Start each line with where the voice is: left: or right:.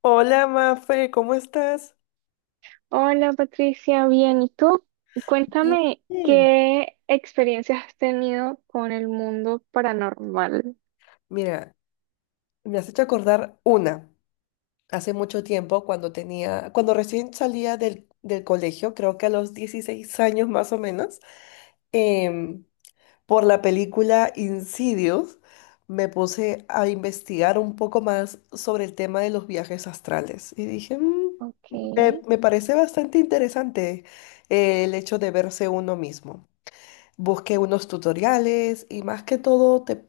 left: Hola, Mafe, ¿cómo estás?
right: Hola Patricia, bien, ¿y tú? Cuéntame
left: Bien.
right: qué experiencias has tenido con el mundo paranormal.
left: Mira, me has hecho acordar una. Hace mucho tiempo, cuando recién salía del colegio, creo que a los 16 años más o menos, em, por la película Insidious, me puse a investigar un poco más sobre el tema de los viajes astrales. Y dije,
right: Ok,
left: Me parece bastante interesante, el hecho de verse uno mismo. Busqué unos tutoriales y más que todo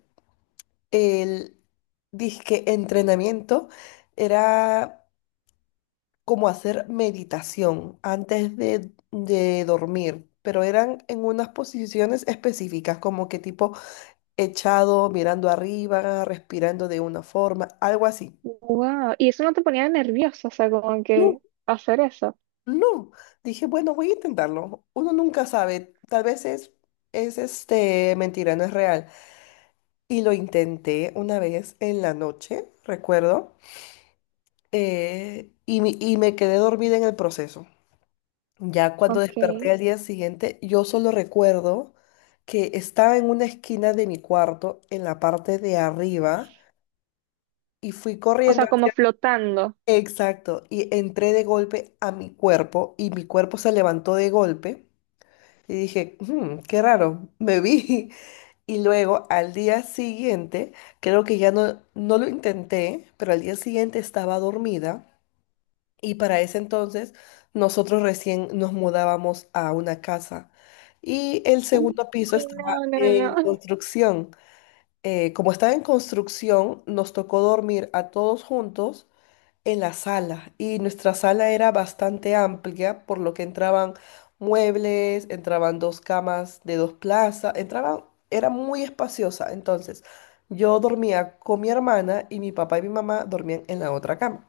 left: el disque entrenamiento era como hacer meditación antes de dormir, pero eran en unas posiciones específicas, como que tipo echado, mirando arriba, respirando de una forma, algo así.
right: wow. ¿Y eso no te ponía nerviosa? O sea, como
left: No,
right: que hacer eso.
left: no. Dije, bueno, voy a intentarlo. Uno nunca sabe, tal vez es mentira, no es real. Y lo intenté una vez en la noche, recuerdo, y me quedé dormida en el proceso. Ya cuando
right: Ok.
left: desperté al día siguiente, yo solo recuerdo que estaba en una esquina de mi cuarto, en la parte de arriba, y fui
right: O
left: corriendo,
right: sea, como flotando.
left: exacto, y entré de golpe a mi cuerpo, y mi cuerpo se levantó de golpe, y dije, qué raro, me vi. Y luego al día siguiente, creo que ya no lo intenté, pero al día siguiente estaba dormida y para ese entonces nosotros recién nos mudábamos a una casa y el segundo piso
right: Uy,
left: estaba
right: no, no,
left: en
right: no.
left: construcción. Como estaba en construcción, nos tocó dormir a todos juntos en la sala y nuestra sala era bastante amplia, por lo que entraban muebles, entraban dos camas de dos plazas, entraban, era muy espaciosa. Entonces, yo dormía con mi hermana y mi papá y mi mamá dormían en la otra cama.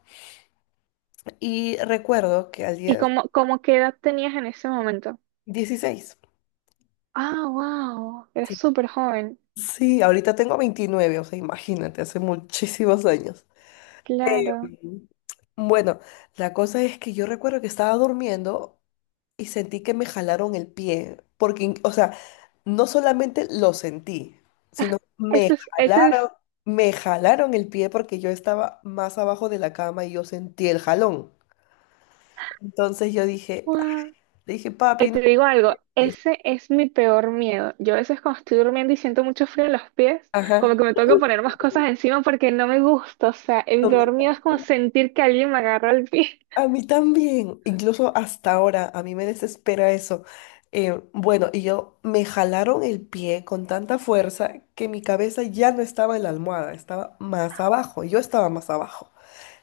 left: Y recuerdo que al
right: ¿Y
left: día.
right: cómo, qué edad tenías en ese momento?
left: 16.
right: Ah, wow. Eras
left: Sí.
right: súper joven.
left: Sí, ahorita tengo 29, o sea, imagínate, hace muchísimos años.
right: Claro.
left: Em, bueno, la cosa es que yo recuerdo que estaba durmiendo y sentí que me jalaron el pie, porque, o sea, no solamente lo sentí, sino
right: Eso es, eso es.
left: jalaron, me jalaron el pie porque yo estaba más abajo de la cama y yo sentí el jalón. Entonces yo dije, ah,
right: Wow.
left: le dije,
right: Y
left: papi, no
right: te digo algo,
left: es".
right: ese es mi peor miedo. Yo a veces cuando estoy durmiendo y siento mucho frío en los pies,
left: Ajá.
right: como que me tengo que
left: Uy,
right: poner más cosas encima porque no me gusta. O sea, el
left: a mí
right: peor miedo es como
left: también.
right: sentir que alguien me agarra el pie.
left: A mí también, incluso hasta ahora, a mí me desespera eso. Bueno, y yo me jalaron el pie con tanta fuerza que mi cabeza ya no estaba en la almohada, estaba más abajo, yo estaba más abajo.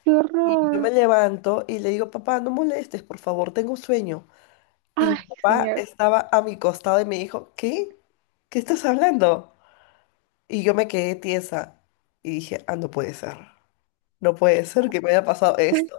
right: ¡Qué
left: Y yo me
right: horror!
left: levanto y le digo, papá, no molestes, por favor, tengo sueño. Y mi
right: Ay,
left: papá
right: señor.
left: estaba a mi costado y me dijo, ¿qué? ¿Qué estás hablando? Y yo me quedé tiesa y dije, ah, no puede ser. No puede ser que me haya pasado esto.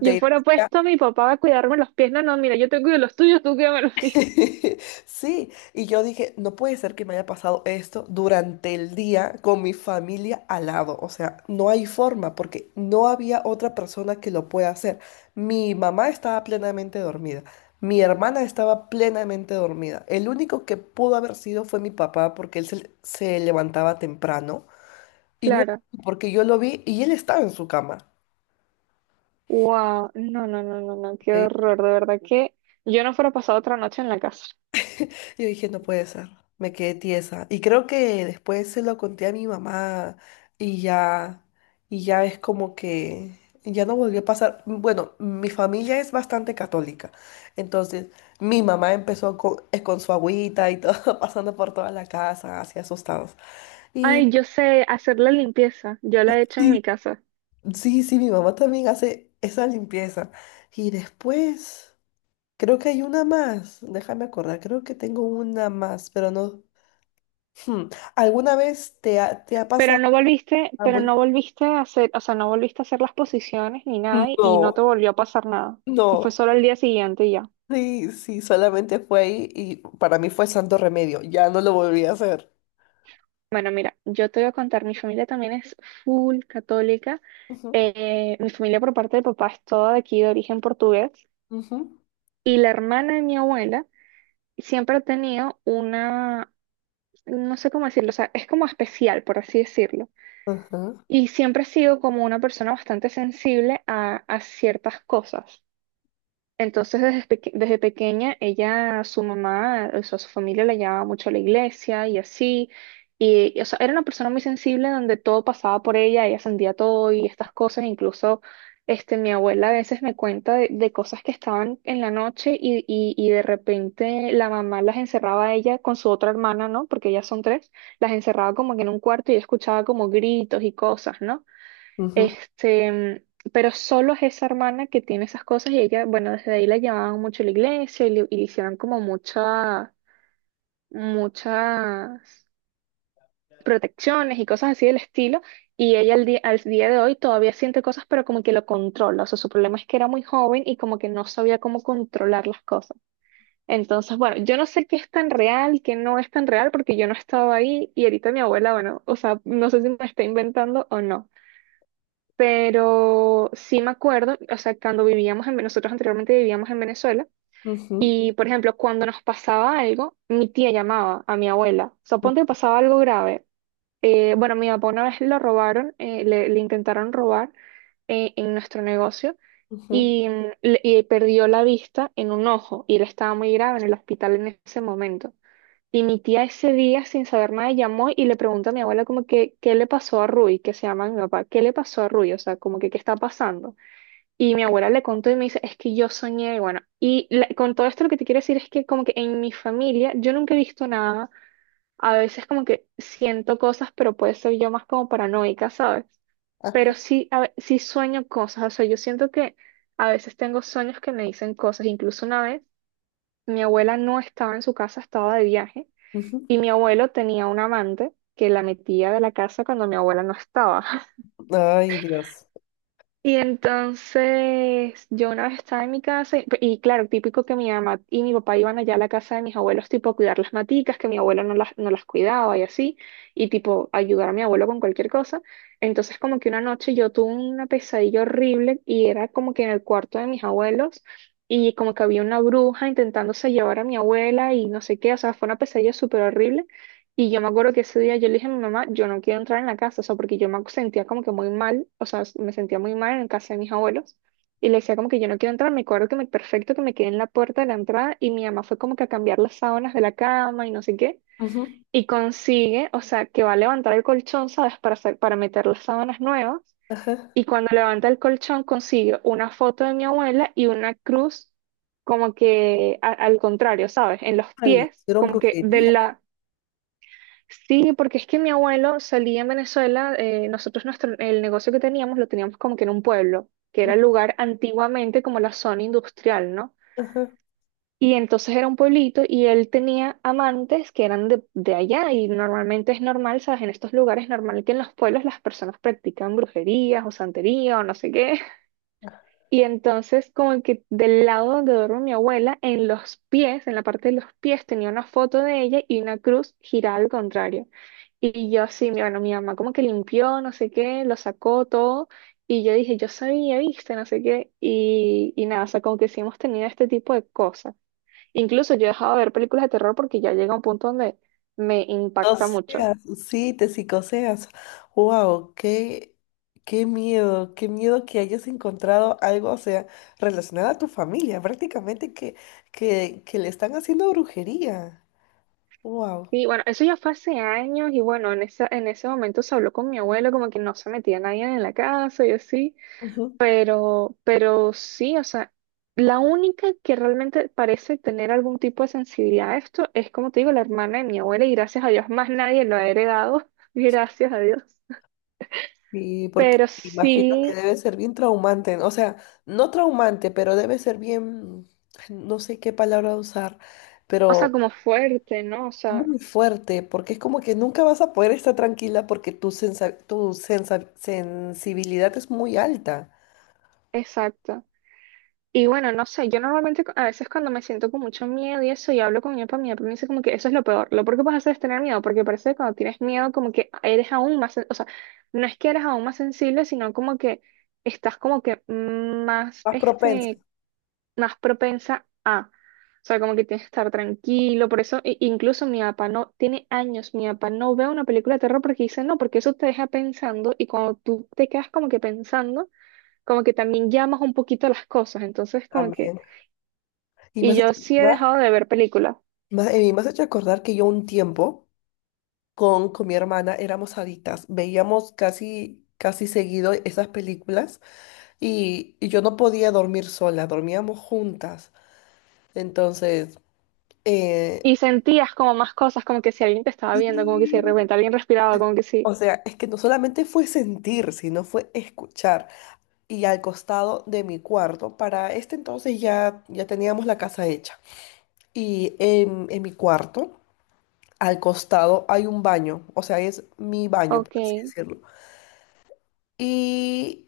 right: Yo fuera puesto, mi papá va a cuidarme los pies. No, no, mira, yo te cuido los tuyos, tú cuídame los míos.
left: Sí, y yo dije, no puede ser que me haya pasado esto durante el día con mi familia al lado. O sea, no hay forma porque no había otra persona que lo pueda hacer. Mi mamá estaba plenamente dormida, mi hermana estaba plenamente dormida. El único que pudo haber sido fue mi papá porque él se levantaba temprano y no era
right: Claro.
left: porque yo lo vi y él estaba en su cama.
right: Wow. No, no, no, no, no. Qué horror. De verdad que yo no fuera pasado otra noche en la casa.
left: Yo dije, no puede ser. Me quedé tiesa. Y creo que después se lo conté a mi mamá y ya, y ya es como que ya no volvió a pasar. Bueno, mi familia es bastante católica. Entonces, mi mamá empezó con su agüita y todo, pasando por toda la casa, así asustados. Y.
right: Ay, yo sé hacer la limpieza. Yo la he hecho en
left: Sí.
right: mi casa.
left: Sí, sí, mi mamá también hace esa limpieza. Y después, creo que hay una más. Déjame acordar, creo que tengo una más, pero no. Hmm, ¿Alguna vez te ha pasado
right: Pero
left: Istanbul?
right: no volviste a hacer, o sea, no volviste a hacer las posiciones ni nada y no te
left: No,
right: volvió a pasar nada. O sea, fue
left: no.
right: solo el día siguiente y ya.
left: Sí, sí, solamente fue ahí y para mí fue santo remedio. Ya no lo volví a hacer.
right: Bueno, mira, yo te voy a contar, mi familia también es full católica.
left: Ujú.
right: Mi familia por parte de papá es toda de aquí de origen portugués
left: Ujú.
right: y la hermana de mi abuela siempre ha tenido una, no sé cómo decirlo, o sea, es como especial, por así decirlo.
left: Ajá.
right: Y siempre ha sido como una persona bastante sensible a ciertas cosas. Entonces, desde, desde pequeña, ella, su mamá, o sea, su familia la llevaba mucho a la iglesia y así. O sea, era una persona muy sensible donde todo pasaba por ella, ella sentía todo y estas cosas. Incluso, este, mi abuela a veces me cuenta de cosas que estaban en la noche y de repente la mamá las encerraba a ella con su otra hermana, ¿no? Porque ellas son tres, las encerraba como que en un cuarto y ella escuchaba como gritos y cosas, ¿no?
left: Ujú.
right: Este, pero solo es esa hermana que tiene esas cosas y ella, bueno, desde ahí la llevaban mucho a la iglesia y le hicieron como mucha, muchas protecciones y cosas así del estilo. Y ella al día de hoy todavía siente cosas, pero como que lo controla. O sea, su problema es que era muy joven y como que no sabía cómo controlar las cosas. Entonces, bueno, yo no sé qué es tan real, qué no es tan real, porque yo no estaba ahí y ahorita mi abuela, bueno, o sea, no sé si me está inventando o no. Pero sí me acuerdo, o sea, cuando vivíamos en, nosotros anteriormente vivíamos en Venezuela,
left: Ujú.
right: y por ejemplo, cuando nos pasaba algo, mi tía llamaba a mi abuela. O sea, ponte que pasaba algo grave. Bueno, mi papá una vez lo robaron, le intentaron robar en nuestro negocio
left: Ujú.
right: y, mm, y perdió la vista en un ojo y él estaba muy grave en el hospital en ese momento. Y mi tía ese día, sin saber nada, llamó y le preguntó a mi abuela como que, ¿qué le pasó a Rui? Que se llama mi papá, ¿qué le pasó a Rui? O sea, como que, ¿qué está pasando? Y mi abuela le contó y me dice, es que yo soñé, y bueno, con todo esto lo que te quiero decir es que como que en mi familia yo nunca he visto nada, a veces como que siento cosas, pero puede ser yo más como paranoica, ¿sabes?
left: Ajá.
right: Pero sí, sí sueño cosas, o sea, yo siento que a veces tengo sueños que me dicen cosas, incluso una vez mi abuela no estaba en su casa, estaba de viaje.
left: Ujú.
right: Y mi abuelo tenía un amante que la metía de la casa cuando mi abuela no estaba.
left: Ay, Dios.
right: Y entonces yo una vez estaba en mi casa y claro, típico que mi mamá y mi papá iban allá a la casa de mis abuelos tipo a cuidar las maticas, que mi abuelo no las cuidaba y así, y tipo ayudar a mi abuelo con cualquier cosa. Entonces como que una noche yo tuve una pesadilla horrible y era como que en el cuarto de mis abuelos y como que había una bruja intentándose llevar a mi abuela y no sé qué, o sea, fue una pesadilla súper horrible. Y yo me acuerdo que ese día yo le dije a mi mamá, yo no quiero entrar en la casa, o sea, porque yo me sentía como que muy mal, o sea, me sentía muy mal en casa de mis abuelos. Y le decía como que yo no quiero entrar, me acuerdo que me perfecto que me quedé en la puerta de la entrada y mi mamá fue como que a cambiar las sábanas de la cama y no sé qué.
left: Ujú.
right: Y consigue, o sea, que va a levantar el colchón, ¿sabes? Para hacer, para meter las sábanas nuevas.
left: Ajá.
right: Y cuando levanta el colchón consigue una foto de mi abuela y una cruz como que al contrario, ¿sabes? En los
left: Ah, le
right: pies,
left: hicieron
right: como que de
left: brujería.
right: la. Sí, porque es que mi abuelo salía en Venezuela, nosotros nuestro, el negocio que teníamos lo teníamos como que en un pueblo, que era
left: Ujú.
right: el lugar antiguamente como la zona industrial, ¿no?
left: Ajá.
right: Y entonces era un pueblito y él tenía amantes que eran de allá y normalmente es normal, ¿sabes? En estos lugares es normal que en los pueblos las personas practican brujerías o santería o no sé qué. Y entonces como que del lado donde duerme mi abuela, en los pies, en la parte de los pies tenía una foto de ella y una cruz girada al contrario. Y yo sí, bueno, mi mamá como que limpió, no sé qué, lo sacó todo. Y yo dije, yo sabía, viste, no sé qué. Y nada, o sea, como que sí hemos tenido este tipo de cosas. Incluso yo he dejado de ver películas de terror porque ya llega un punto donde me impacta mucho.
left: Psicoseas, sí, te psicoseas. Wow, qué miedo, qué miedo que hayas encontrado algo, o sea, relacionado a tu familia, prácticamente que le están haciendo brujería. Wow.
right: Y bueno, eso ya fue hace años y bueno, en esa, en ese momento se habló con mi abuelo como que no se metía nadie en la casa y así. Pero sí, o sea, la única que realmente parece tener algún tipo de sensibilidad a esto es, como te digo, la hermana de mi abuela y gracias a Dios más nadie lo ha heredado, gracias a Dios.
left: Y porque
right: Pero
left: imagino que
right: sí,
left: debe ser bien traumante, ¿no? O sea, no traumante, pero debe ser bien, no sé qué palabra usar,
right: o sea,
left: pero.
right: como fuerte, ¿no? O sea,
left: Muy fuerte, porque es como que nunca vas a poder estar tranquila porque sensibilidad es muy alta,
right: exacto. Y bueno, no sé, yo normalmente a veces cuando me siento con mucho miedo y eso y hablo con mi papá me dice como que eso es lo peor que puedes hacer es tener miedo, porque parece que cuando tienes miedo como que eres aún más, o sea, no es que eres aún más sensible, sino como que estás como que más,
left: más propensa
right: este, más propensa a, o sea, como que tienes que estar tranquilo, por eso, incluso mi papá no, tiene años, mi papá no ve una película de terror porque dice no, porque eso te deja pensando y cuando tú te quedas como que pensando, como que también llamas un poquito a las cosas, entonces como que...
left: también. Y me
right: Y
left: has
right: yo
left: hecho
right: sí he
left: acordar,
right: dejado de ver películas.
left: me has hecho acordar que yo un tiempo con mi hermana éramos adictas, veíamos casi, casi seguido esas películas y yo no podía dormir sola, dormíamos juntas. Entonces, eh,
right: Y sentías como más cosas, como que si alguien te estaba viendo, como que si de
left: y-
right: repente alguien respiraba, como que sí.
left: o sea, es que no solamente fue sentir, sino fue escuchar. Y al costado de mi cuarto. Para este entonces ya, ya teníamos la casa hecha. Y en mi cuarto, al costado, hay un baño. O sea, es mi baño, por
right: Ok.
left: así decirlo. Y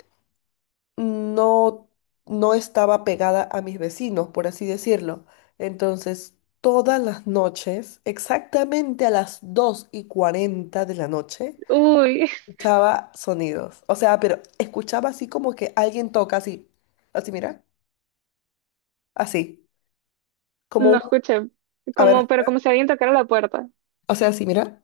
left: no, no estaba pegada a mis vecinos, por así decirlo. Entonces, todas las noches, exactamente a las 2:40 de la noche,
right: Uy,
left: escuchaba sonidos. O sea, pero escuchaba así como que alguien toca así. Así, mira. Así como
right: no
left: un.
right: escuché.
left: A ver,
right: Como, pero como si alguien tocara la puerta.
left: o sea, sí, mira,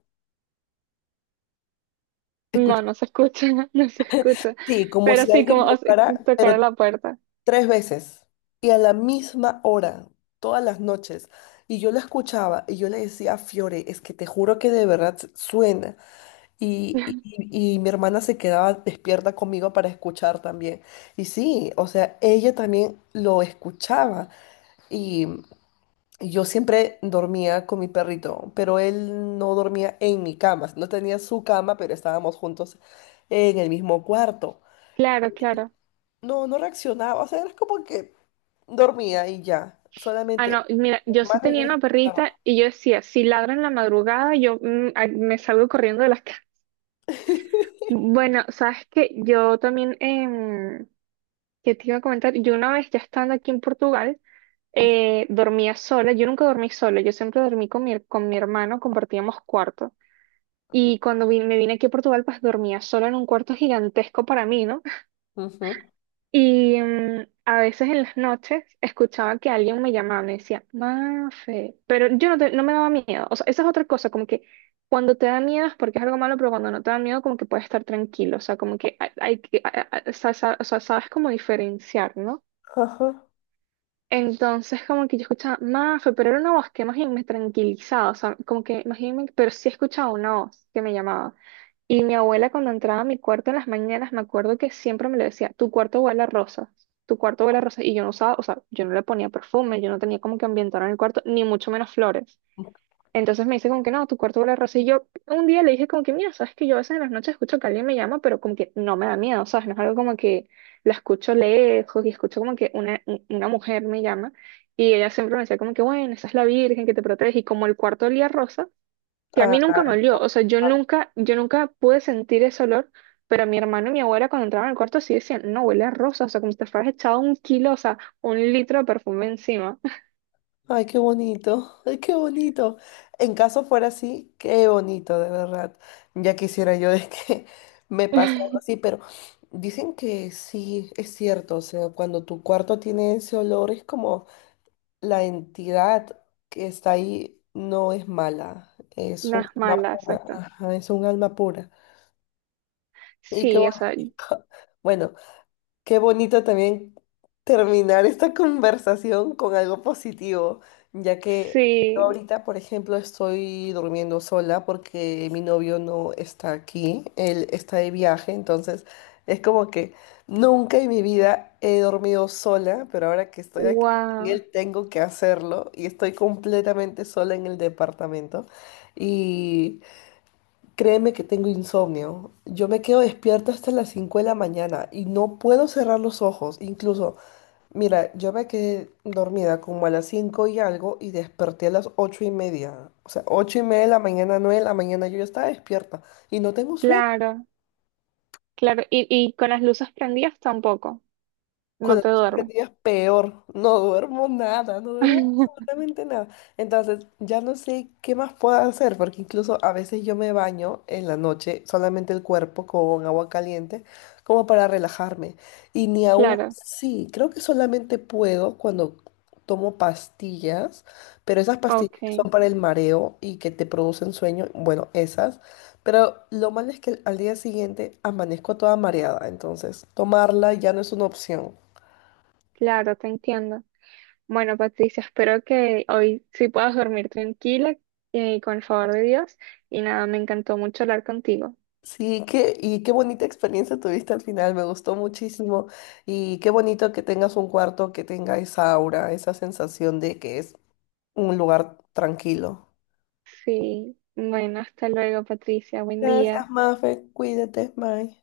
left: escucha.
right: No, no se escucha, no se escucha.
left: Sí, como
right: Pero
left: si
right: sí, como
left: alguien
right: o sea,
left: tocara, pero
right: tocara la puerta.
left: tres veces y a la misma hora, todas las noches. Y yo la escuchaba y yo le decía, Fiore, es que te juro que de verdad suena. Y, y- y mi hermana se quedaba despierta conmigo para escuchar también. Y sí, o sea, ella también lo escuchaba. Y yo siempre dormía con mi perrito, pero él no dormía en mi cama. No tenía su cama, pero estábamos juntos en el mismo cuarto.
right: Claro, claro.
left: No, no reaccionaba. O sea, era como que dormía y ya.
right: Ah,
left: Solamente
right: no, mira,
left: mi
right: yo sí
left: hermana y yo
right: tenía una perrita
left: escuchábamos.
right: y yo decía, si ladra en la madrugada, yo mm, ay, me salgo corriendo de la casa. Bueno, sabes que yo también, ¿qué te iba a comentar? Yo una vez ya estando aquí en Portugal,
left: Ujú.
right: dormía sola. Yo nunca dormí sola, yo siempre dormí con mi hermano, compartíamos cuarto. Y cuando me vine aquí a Portugal, pues dormía sola en un cuarto gigantesco para mí, ¿no?
left: Ujú.
right: Y mm, a veces en las noches escuchaba que alguien me llamaba, me decía, Mafe, pero yo no, no me daba miedo. O sea, esa es otra cosa, como que cuando te da miedo es porque es algo malo, pero cuando no te da miedo, como que puedes estar tranquilo. O sea, como que hay que, o sea, sabes cómo diferenciar, ¿no?
left: Ajá.
right: Entonces, como que yo escuchaba Mafe, pero era una voz que más bien me tranquilizaba, o sea, como que más bien pero sí escuchaba una voz que me llamaba. Y mi abuela cuando entraba a mi cuarto en las mañanas, me acuerdo que siempre me lo decía, tu cuarto huele a rosas, tu cuarto huele a rosas, y yo no usaba, o sea, yo no le ponía perfume, yo no tenía como que ambientar en el cuarto, ni mucho menos flores. Entonces me dice como que no, tu cuarto huele a rosa. Y yo un día le dije como que, mira, sabes que yo a veces en las noches escucho que alguien me llama, pero como que no me da miedo, ¿sabes? No es algo como que la escucho lejos y escucho como que una, una mujer me llama. Y ella siempre me decía como que, bueno, esa es la Virgen que te protege. Y como el cuarto olía a rosa, que a mí nunca me olió.
left: Ah.
right: O sea, yo nunca pude sentir ese olor, pero mi hermano y mi abuela cuando entraban al cuarto sí decían, no, huele a rosa. O sea, como si te fueras echado un kilo, o sea, un litro de perfume encima.
left: Ay, qué bonito, ay, qué bonito. En caso fuera así, qué bonito, de verdad. Ya quisiera yo de que me pase algo así, pero dicen que sí, es cierto. O sea, cuando tu cuarto tiene ese olor, es como la entidad que está ahí no es mala, es
right: No
left: un alma
right: malas,
left: pura.
right: exacto.
left: Ajá, es un alma pura. Y qué
right: Sí, o sea,
left: bonito. Bueno, qué bonito también terminar esta conversación con algo positivo, ya que yo
right: sí,
left: ahorita, por ejemplo, estoy durmiendo sola porque mi novio no está aquí, él está de viaje, entonces es como que nunca en mi vida he dormido sola, pero ahora que estoy aquí con
right: wow,
left: él tengo que hacerlo y estoy completamente sola en el departamento. Y créeme que tengo insomnio. Yo me quedo despierta hasta las 5 de la mañana y no puedo cerrar los ojos. Incluso, mira, yo me quedé dormida como a las 5 y algo y desperté a las 8:30. O sea, 8:30 de la mañana, 9 de la mañana, yo ya estaba despierta y no tengo sueño.
right: claro, claro. Y con las luces prendidas tampoco, no
left: Cuando
right: te
left: estoy perdida es
right: duermes.
left: peor, no duermo nada, no duermo absolutamente nada. Entonces, ya no sé qué más puedo hacer, porque incluso a veces yo me baño en la noche, solamente el cuerpo con agua caliente, como para relajarme. Y ni aún
right: Claro,
left: así, creo que solamente puedo cuando tomo pastillas, pero esas pastillas que
right: ok,
left: son para el mareo y que te producen sueño, bueno, esas. Pero lo malo es que al día siguiente amanezco toda mareada, entonces tomarla ya no es una opción.
right: claro, te entiendo. Bueno, Patricia, espero que hoy sí puedas dormir tranquila, con el favor de Dios. Y nada, me encantó mucho hablar contigo.
left: Sí, qué, y qué bonita experiencia tuviste al final, me gustó muchísimo y qué bonito que tengas un cuarto que tenga esa aura, esa sensación de que es un lugar tranquilo.
right: Sí, bueno, hasta luego, Patricia, buen día.
left: Gracias, Mafe, cuídate, bye.